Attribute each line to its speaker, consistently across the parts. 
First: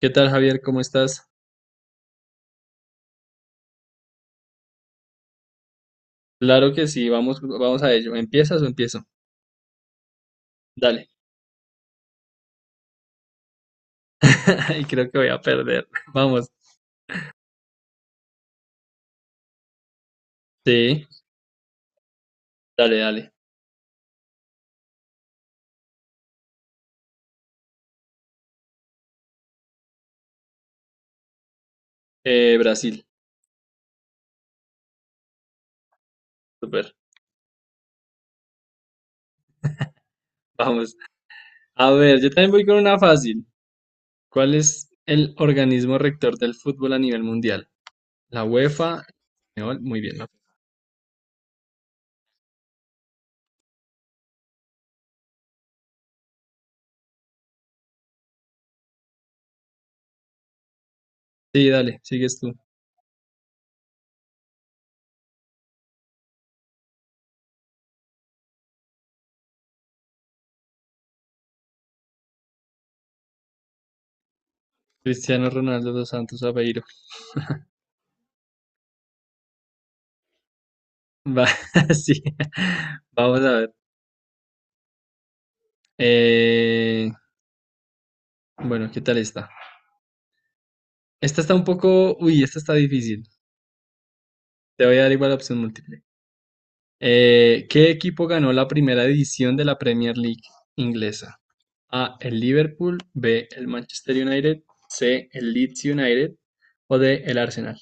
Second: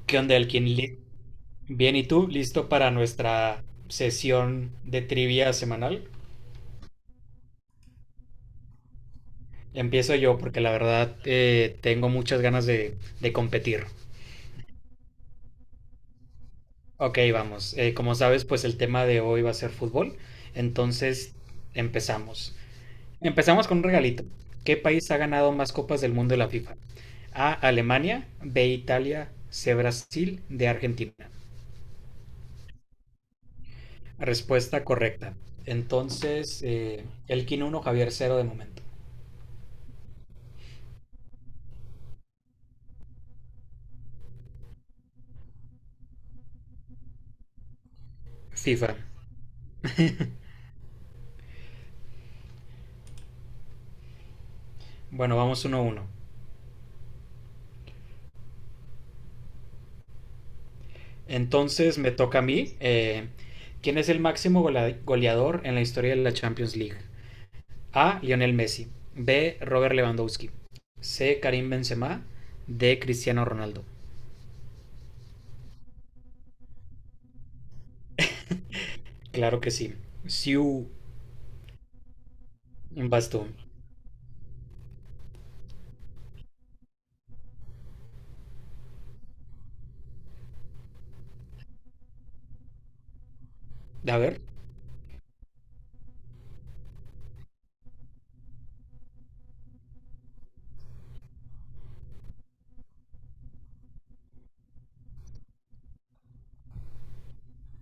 Speaker 1: ¿Qué
Speaker 2: ¿Qué
Speaker 1: tal,
Speaker 2: onda,
Speaker 1: Javier?
Speaker 2: Elkin?
Speaker 1: ¿Cómo estás?
Speaker 2: Bien, ¿y tú? ¿Listo para nuestra sesión de trivia semanal?
Speaker 1: Claro que sí, vamos, vamos a ello. ¿Empiezas o empiezo?
Speaker 2: Empiezo yo porque la
Speaker 1: Dale.
Speaker 2: verdad tengo muchas ganas de competir.
Speaker 1: Y creo que voy a perder. Vamos.
Speaker 2: Ok, vamos. Como sabes, pues el tema de hoy va a ser fútbol.
Speaker 1: Sí,
Speaker 2: Entonces, empezamos.
Speaker 1: dale, dale.
Speaker 2: Empezamos con un regalito. ¿Qué país ha ganado más copas del mundo de la FIFA? A, Alemania, B, Italia, C, Brasil, D, Argentina.
Speaker 1: Brasil.
Speaker 2: Respuesta correcta. Entonces,
Speaker 1: Super.
Speaker 2: Elkin uno, Javier cero de momento.
Speaker 1: Vamos. A ver, yo también voy con una fácil. ¿Cuál es el organismo rector del fútbol a nivel mundial? La
Speaker 2: FIFA.
Speaker 1: UEFA. No, muy bien, ¿no?
Speaker 2: Bueno, vamos uno a uno.
Speaker 1: Sí,
Speaker 2: Entonces
Speaker 1: dale,
Speaker 2: me
Speaker 1: sigues
Speaker 2: toca a
Speaker 1: tú.
Speaker 2: mí. ¿Quién es el máximo goleador en la historia de la Champions League? A. Lionel Messi. B. Robert Lewandowski. C. Karim Benzema. D. Cristiano Ronaldo.
Speaker 1: Cristiano Ronaldo dos Santos Aveiro.
Speaker 2: Claro que sí. Siu,
Speaker 1: Va, sí.
Speaker 2: vas
Speaker 1: Vamos
Speaker 2: tú.
Speaker 1: a ver. Eh, bueno, ¿qué tal está? Esta está un poco. Uy, esta está difícil.
Speaker 2: A ver,
Speaker 1: Te voy a dar igual la opción múltiple. ¿Qué equipo ganó la primera edición de la Premier League inglesa? A, el Liverpool, B, el Manchester United, C, el Leeds United o D, el Arsenal.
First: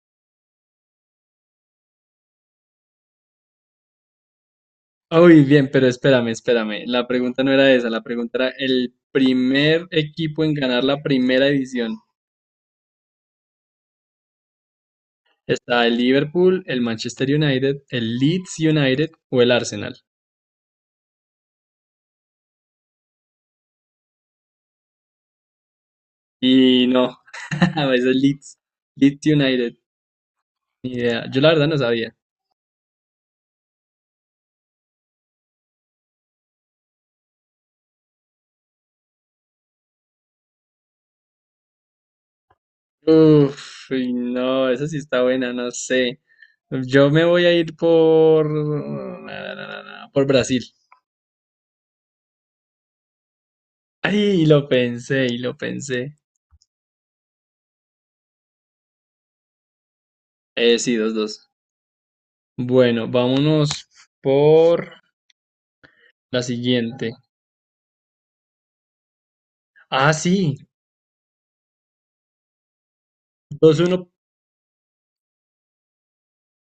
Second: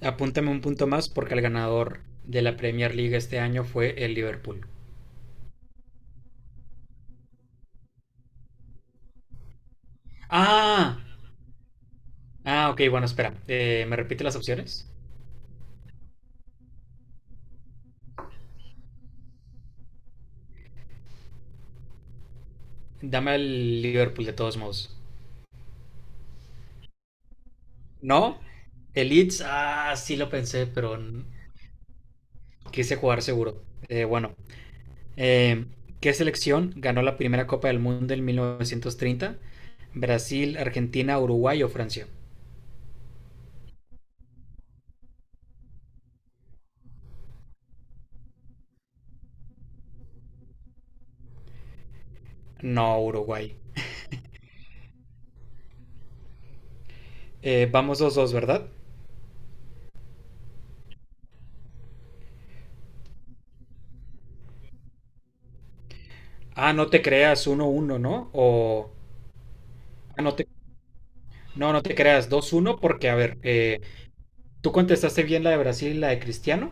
Speaker 2: apúntame un punto más porque el ganador de la Premier League este año fue el Liverpool.
Speaker 1: Uy, bien, pero espérame, espérame. La pregunta no era esa, la pregunta era el primer equipo en ganar
Speaker 2: ¡Ah!
Speaker 1: la primera edición.
Speaker 2: Ah, ok, bueno, espera. ¿Me repite las opciones?
Speaker 1: Está el Liverpool, el Manchester United, el Leeds United o el Arsenal.
Speaker 2: Dame al Liverpool de todos modos.
Speaker 1: Y no, es el
Speaker 2: ¿No?
Speaker 1: Leeds,
Speaker 2: El
Speaker 1: Leeds
Speaker 2: Leeds,
Speaker 1: United.
Speaker 2: ah, sí lo pensé,
Speaker 1: Ni
Speaker 2: pero
Speaker 1: idea. Yo la verdad no sabía.
Speaker 2: quise jugar seguro. Bueno, eh, ¿qué selección ganó la primera Copa del Mundo en 1930? ¿Brasil, Argentina, Uruguay o Francia?
Speaker 1: Uf, uy, no, esa sí está buena, no sé. Yo me voy a ir por... na, na, na, na, na, por Brasil.
Speaker 2: No, Uruguay.
Speaker 1: Ay, lo pensé, y lo pensé.
Speaker 2: Vamos dos dos, ¿verdad?
Speaker 1: Sí, dos, dos. Bueno, vámonos por la
Speaker 2: Ah, no te
Speaker 1: siguiente.
Speaker 2: creas uno uno, ¿no? O...
Speaker 1: Ah,
Speaker 2: ah, no te...
Speaker 1: sí,
Speaker 2: No, no te creas dos uno porque, a ver,
Speaker 1: dos, uno.
Speaker 2: tú contestaste bien la de Brasil, y la de Cristiano,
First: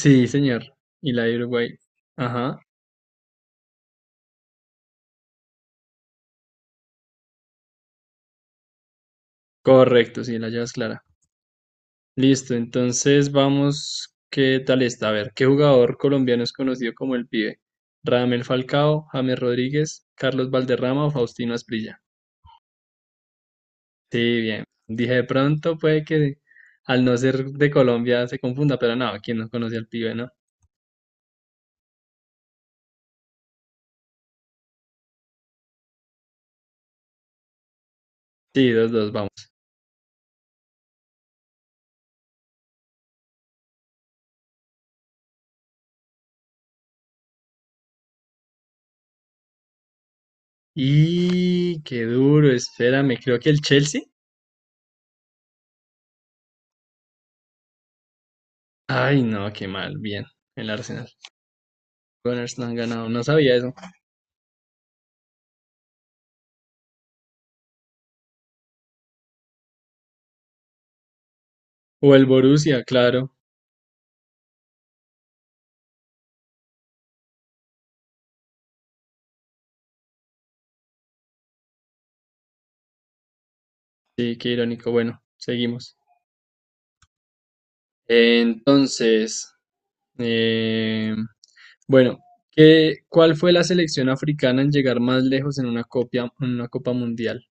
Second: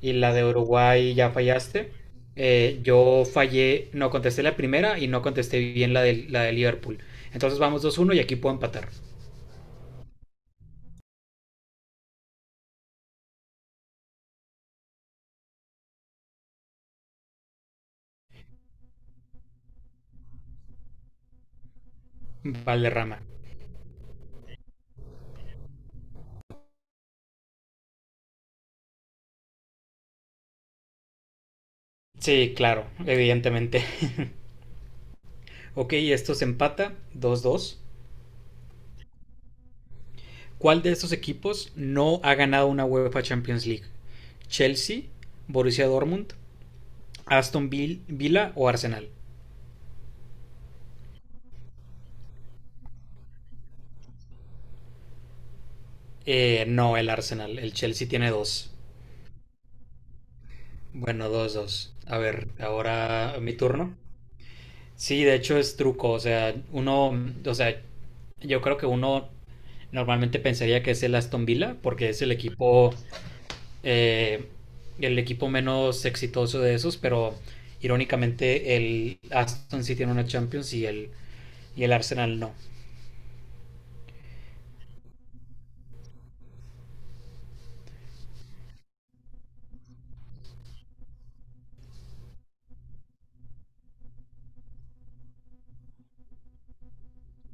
Speaker 2: y la de
Speaker 1: señor. Y
Speaker 2: Uruguay
Speaker 1: la
Speaker 2: ya
Speaker 1: de Uruguay.
Speaker 2: fallaste.
Speaker 1: Ajá,
Speaker 2: Yo fallé, no contesté la primera y no contesté bien la la de Liverpool. Entonces vamos 2-1 y aquí puedo empatar.
Speaker 1: correcto, sí, la llevas clara. Listo, entonces vamos, ¿qué tal está? A ver, ¿qué jugador colombiano es conocido como el Pibe? Radamel Falcao, James Rodríguez, Carlos Valderrama o Faustino Asprilla.
Speaker 2: Valderrama.
Speaker 1: Sí, bien. Dije, de pronto puede que al no ser de Colombia se confunda, pero no, ¿quién no conoce al Pibe, no?
Speaker 2: Sí, claro, evidentemente. Ok, esto se empata 2-2.
Speaker 1: Sí, dos, dos, vamos.
Speaker 2: ¿Cuál de estos equipos no ha ganado una UEFA Champions League? ¿Chelsea, Borussia Dortmund, Villa o Arsenal?
Speaker 1: Y qué duro, espérame, creo que el Chelsea.
Speaker 2: No, el Arsenal. El Chelsea tiene dos.
Speaker 1: Ay, no, qué mal, bien, el Arsenal.
Speaker 2: Bueno, dos, dos. A ver,
Speaker 1: Gunners no han ganado, no
Speaker 2: ahora mi
Speaker 1: sabía eso.
Speaker 2: turno. Sí, de hecho es truco, o sea, uno, o sea, yo creo que uno normalmente pensaría que es el Aston Villa, porque
Speaker 1: O
Speaker 2: es
Speaker 1: el
Speaker 2: el
Speaker 1: Borussia, claro.
Speaker 2: eh, el equipo menos exitoso de esos, pero irónicamente el Aston sí tiene una Champions y el Arsenal no.
Speaker 1: Sí, qué irónico. Bueno, seguimos. Entonces, eh, bueno, ¿cuál fue la selección africana en llegar más lejos en una en una Copa Mundial?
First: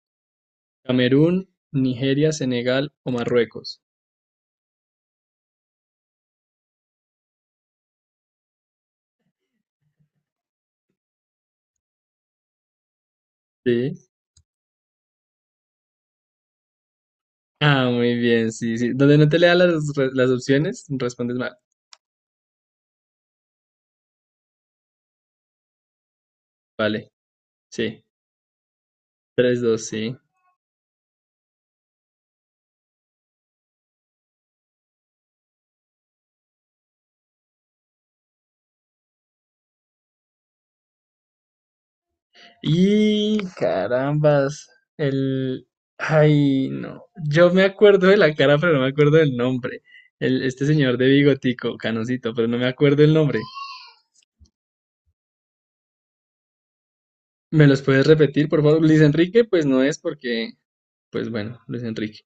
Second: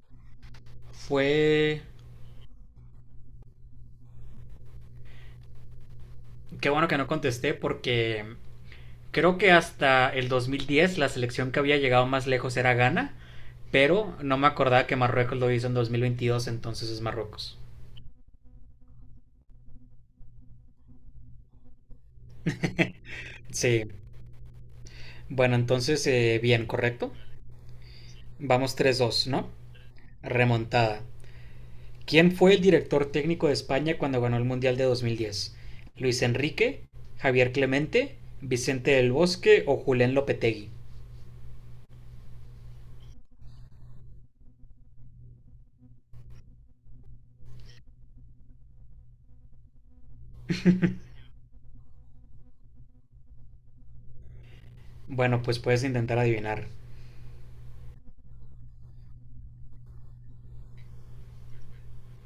Speaker 1: ¿Camerún,
Speaker 2: Fue...
Speaker 1: Nigeria, Senegal o Marruecos?
Speaker 2: Qué bueno que no contesté porque creo que hasta el 2010 la selección que había llegado más lejos era Ghana.
Speaker 1: Sí.
Speaker 2: Pero no me acordaba que Marruecos lo hizo en 2022, entonces es Marruecos.
Speaker 1: Ah, muy bien, sí, sí. Donde no te lea las, las opciones, respondes mal.
Speaker 2: Sí, bueno, entonces bien,
Speaker 1: Vale,
Speaker 2: correcto.
Speaker 1: sí.
Speaker 2: Vamos tres dos, ¿no?
Speaker 1: Tres, dos, sí.
Speaker 2: Remontada. ¿Quién fue el director técnico de España cuando ganó el Mundial de 2010? ¿Luis Enrique, Javier Clemente, Vicente del Bosque o Julen Lopetegui?
Speaker 1: Y carambas, el... Ay, no. Yo me acuerdo de la cara, pero no me acuerdo del nombre. Este señor de bigotico, canosito, pero no me acuerdo el nombre.
Speaker 2: Bueno, pues puedes intentar adivinar.
Speaker 1: ¿Me los puedes repetir, por favor? Luis Enrique, pues no es porque. Pues bueno, Luis Enrique.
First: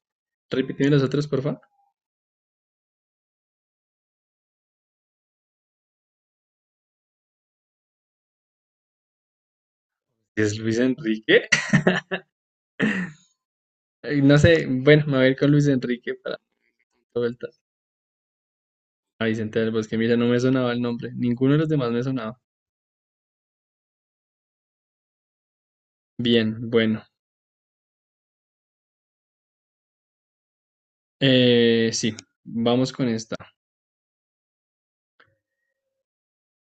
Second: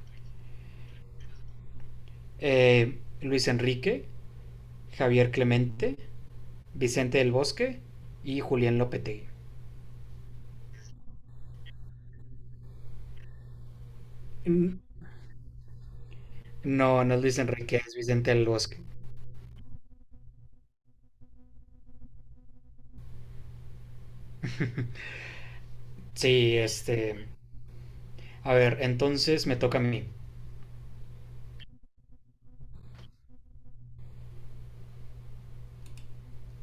Speaker 1: Repíteme los otros, por favor.
Speaker 2: Luis Enrique, Javier Clemente, Vicente del Bosque y Julen Lopetegui.
Speaker 1: ¿Es Luis Enrique? Ay, no sé, bueno, me voy a ir con Luis Enrique para
Speaker 2: No, no
Speaker 1: la
Speaker 2: es Luis
Speaker 1: vuelta.
Speaker 2: Enrique, es Vicente del Bosque.
Speaker 1: A Vicente del Bosque, mira, no me sonaba el nombre. Ninguno de los demás me sonaba.
Speaker 2: Sí,
Speaker 1: Bien, bueno.
Speaker 2: este. A ver, entonces me toca a mí.
Speaker 1: Sí, vamos con esta.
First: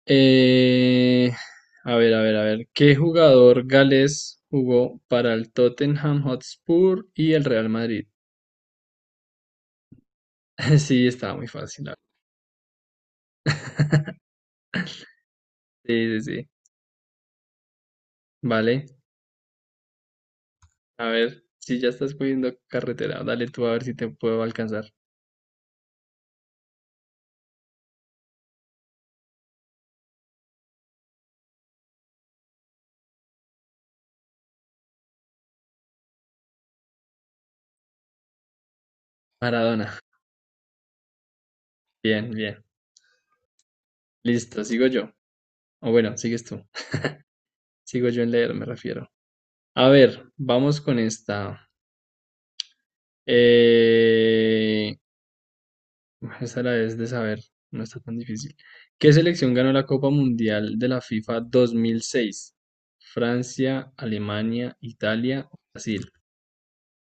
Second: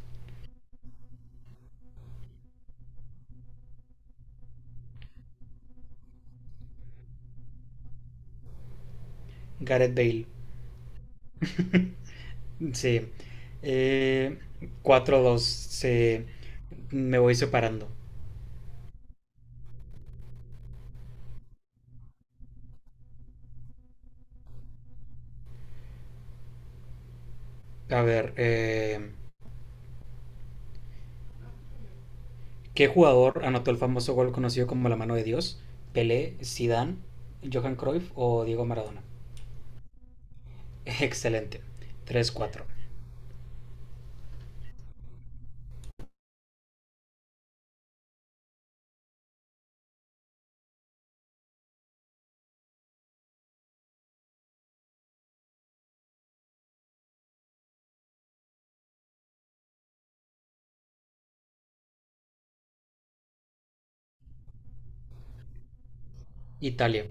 Speaker 1: Eh, a ver, a ver, a ver. ¿Qué jugador galés jugó para el Tottenham Hotspur y el Real Madrid?
Speaker 2: Gareth Bale.
Speaker 1: Sí, estaba muy fácil, la verdad.
Speaker 2: Sí. Eh, 4-2.
Speaker 1: Sí, sí,
Speaker 2: Se...
Speaker 1: sí.
Speaker 2: Me voy separando.
Speaker 1: Vale. A ver, si ya estás cogiendo carretera, dale tú a ver si te puedo alcanzar.
Speaker 2: A ver, ¿qué jugador anotó el famoso gol conocido como la mano de Dios? ¿Pelé, Zidane, Johan Cruyff o Diego Maradona?
Speaker 1: Maradona.
Speaker 2: Excelente.
Speaker 1: Bien,
Speaker 2: Tres
Speaker 1: bien.
Speaker 2: cuatro.
Speaker 1: Listo, sigo yo. O bueno, sigues tú. Sigo yo en leer, me refiero. A ver, vamos con esta. Eh, Esta la debes de saber, no está tan difícil. ¿Qué selección ganó la Copa Mundial de la FIFA 2006? Francia, Alemania, Italia, Brasil.
Speaker 2: Italia.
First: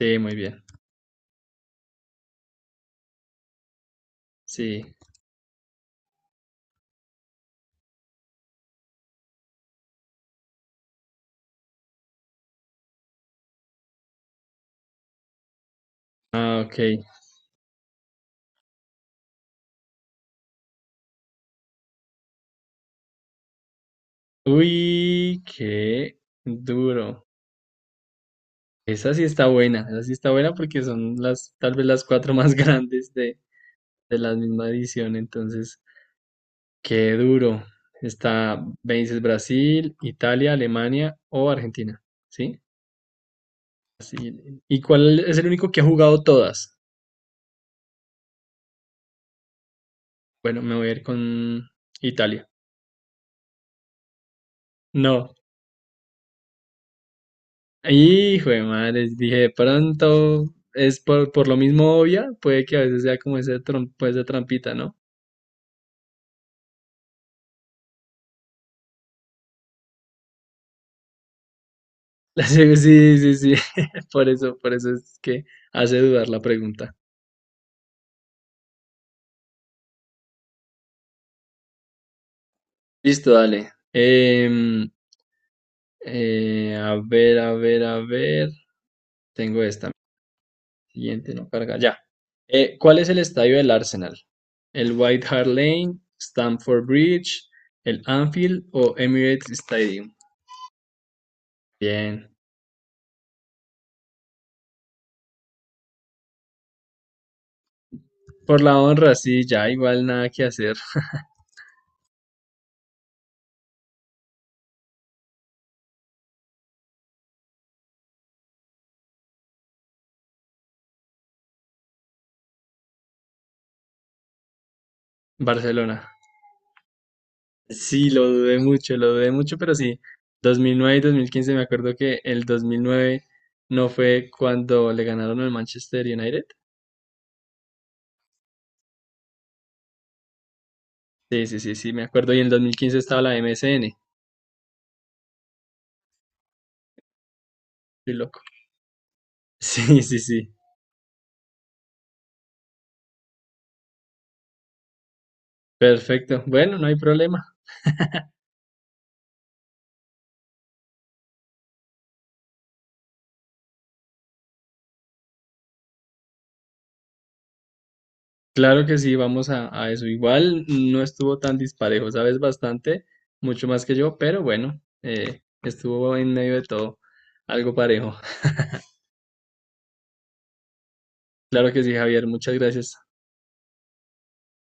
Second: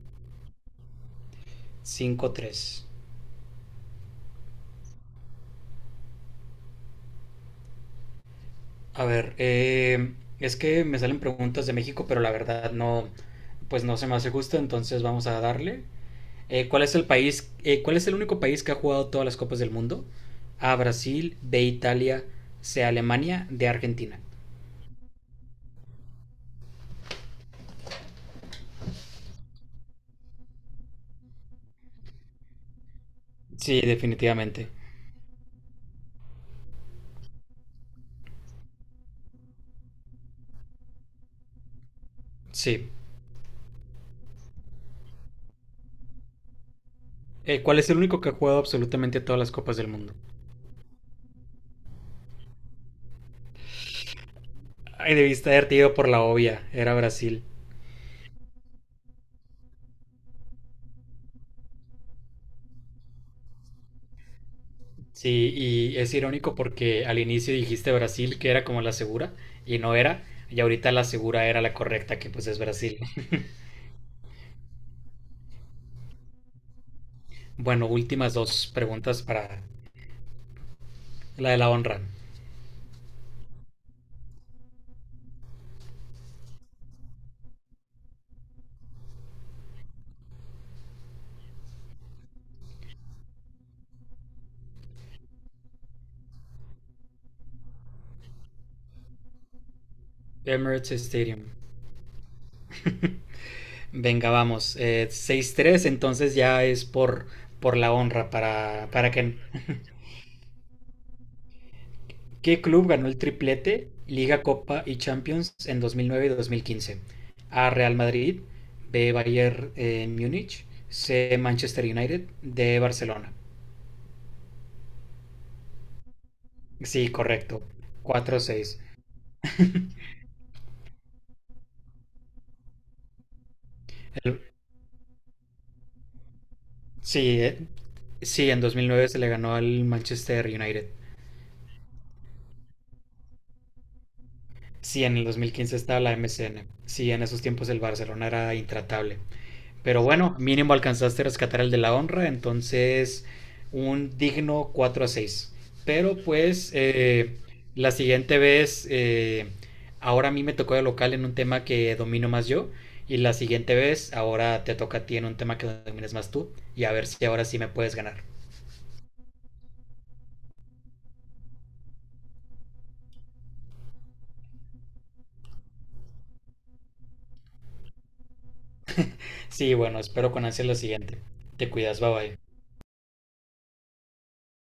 Speaker 1: Sí, muy bien.
Speaker 2: Cinco tres.
Speaker 1: Sí.
Speaker 2: A ver, es que me salen preguntas de México, pero la verdad no, pues no se me hace justo, entonces vamos a darle.
Speaker 1: Ah, ok.
Speaker 2: ¿Cuál es el país? Eh, ¿cuál es el único país que ha jugado todas las copas del mundo? A Brasil, B Italia, C Alemania, D Argentina.
Speaker 1: Uy, qué duro. Esa sí está buena, esa sí está buena porque son tal vez las cuatro más grandes de,
Speaker 2: Sí,
Speaker 1: de la misma
Speaker 2: definitivamente.
Speaker 1: edición. Entonces, qué duro. Me dices Brasil, Italia, Alemania o Argentina. ¿Sí?
Speaker 2: Sí.
Speaker 1: Sí, ¿Y cuál es el único que ha jugado todas?
Speaker 2: ¿Cuál es el único que ha jugado absolutamente todas las copas del mundo?
Speaker 1: Bueno, me voy a ir con Italia.
Speaker 2: Ay,
Speaker 1: No.
Speaker 2: debiste haberte ido por la obvia. Era Brasil.
Speaker 1: Hijo de madre, dije, de pronto es por lo mismo obvia, puede que a veces sea como ese, esa trampita, ¿no?
Speaker 2: Sí, y es irónico porque al inicio dijiste Brasil, que era como la segura, y no era. Y ahorita la segura era la correcta, que pues es Brasil.
Speaker 1: Sí, sí, sí, por eso es que hace dudar la pregunta.
Speaker 2: Bueno, últimas dos preguntas para la de la honra.
Speaker 1: Listo, dale. A ver, a ver, a ver. Tengo esta. Siguiente, no carga. Ya. ¿Cuál es el estadio del Arsenal? ¿El White Hart Lane, Stamford Bridge, el Anfield o Emirates Stadium?
Speaker 2: Emirates Stadium.
Speaker 1: Bien.
Speaker 2: Venga, vamos. 6-3, entonces ya es por la honra
Speaker 1: Por la
Speaker 2: para
Speaker 1: honra,
Speaker 2: que...
Speaker 1: sí, ya igual nada que hacer.
Speaker 2: ¿Qué club ganó el triplete, Liga, Copa y Champions en 2009 y 2015? A. Real Madrid, B. Bayern Múnich, C. Manchester United, D. Barcelona.
Speaker 1: Barcelona.
Speaker 2: Sí, correcto.
Speaker 1: Sí,
Speaker 2: Cuatro seis.
Speaker 1: lo dudé mucho, pero sí. 2009 y 2015 me acuerdo que el 2009 no fue
Speaker 2: El-
Speaker 1: cuando le ganaron al Manchester United.
Speaker 2: Sí, sí, en 2009 se le ganó al Manchester United.
Speaker 1: Sí, sí, sí, sí, me acuerdo. Y en el 2015 estaba la MSN.
Speaker 2: Sí, en el 2015 estaba la MCN. Sí, en esos tiempos el
Speaker 1: Estoy
Speaker 2: Barcelona
Speaker 1: loco.
Speaker 2: era intratable.
Speaker 1: Sí,
Speaker 2: Pero
Speaker 1: sí,
Speaker 2: bueno,
Speaker 1: sí.
Speaker 2: mínimo alcanzaste a rescatar el de la honra, entonces un digno 4 a 6. Pero
Speaker 1: Perfecto.
Speaker 2: pues
Speaker 1: Bueno, no hay problema.
Speaker 2: la siguiente vez, ahora a mí me tocó de local en un tema que domino más yo. Y la siguiente vez, ahora te toca a ti en un tema que domines más tú. Y a ver si ahora sí me puedes ganar.
Speaker 1: Claro que sí, vamos a eso. Igual no estuvo tan disparejo, sabes bastante, mucho más que yo, pero bueno, estuvo en medio de todo algo parejo.
Speaker 2: Sí, bueno, espero con ansia lo siguiente. Te
Speaker 1: Claro que sí,
Speaker 2: cuidas, bye
Speaker 1: Javier,
Speaker 2: bye.
Speaker 1: muchas gracias.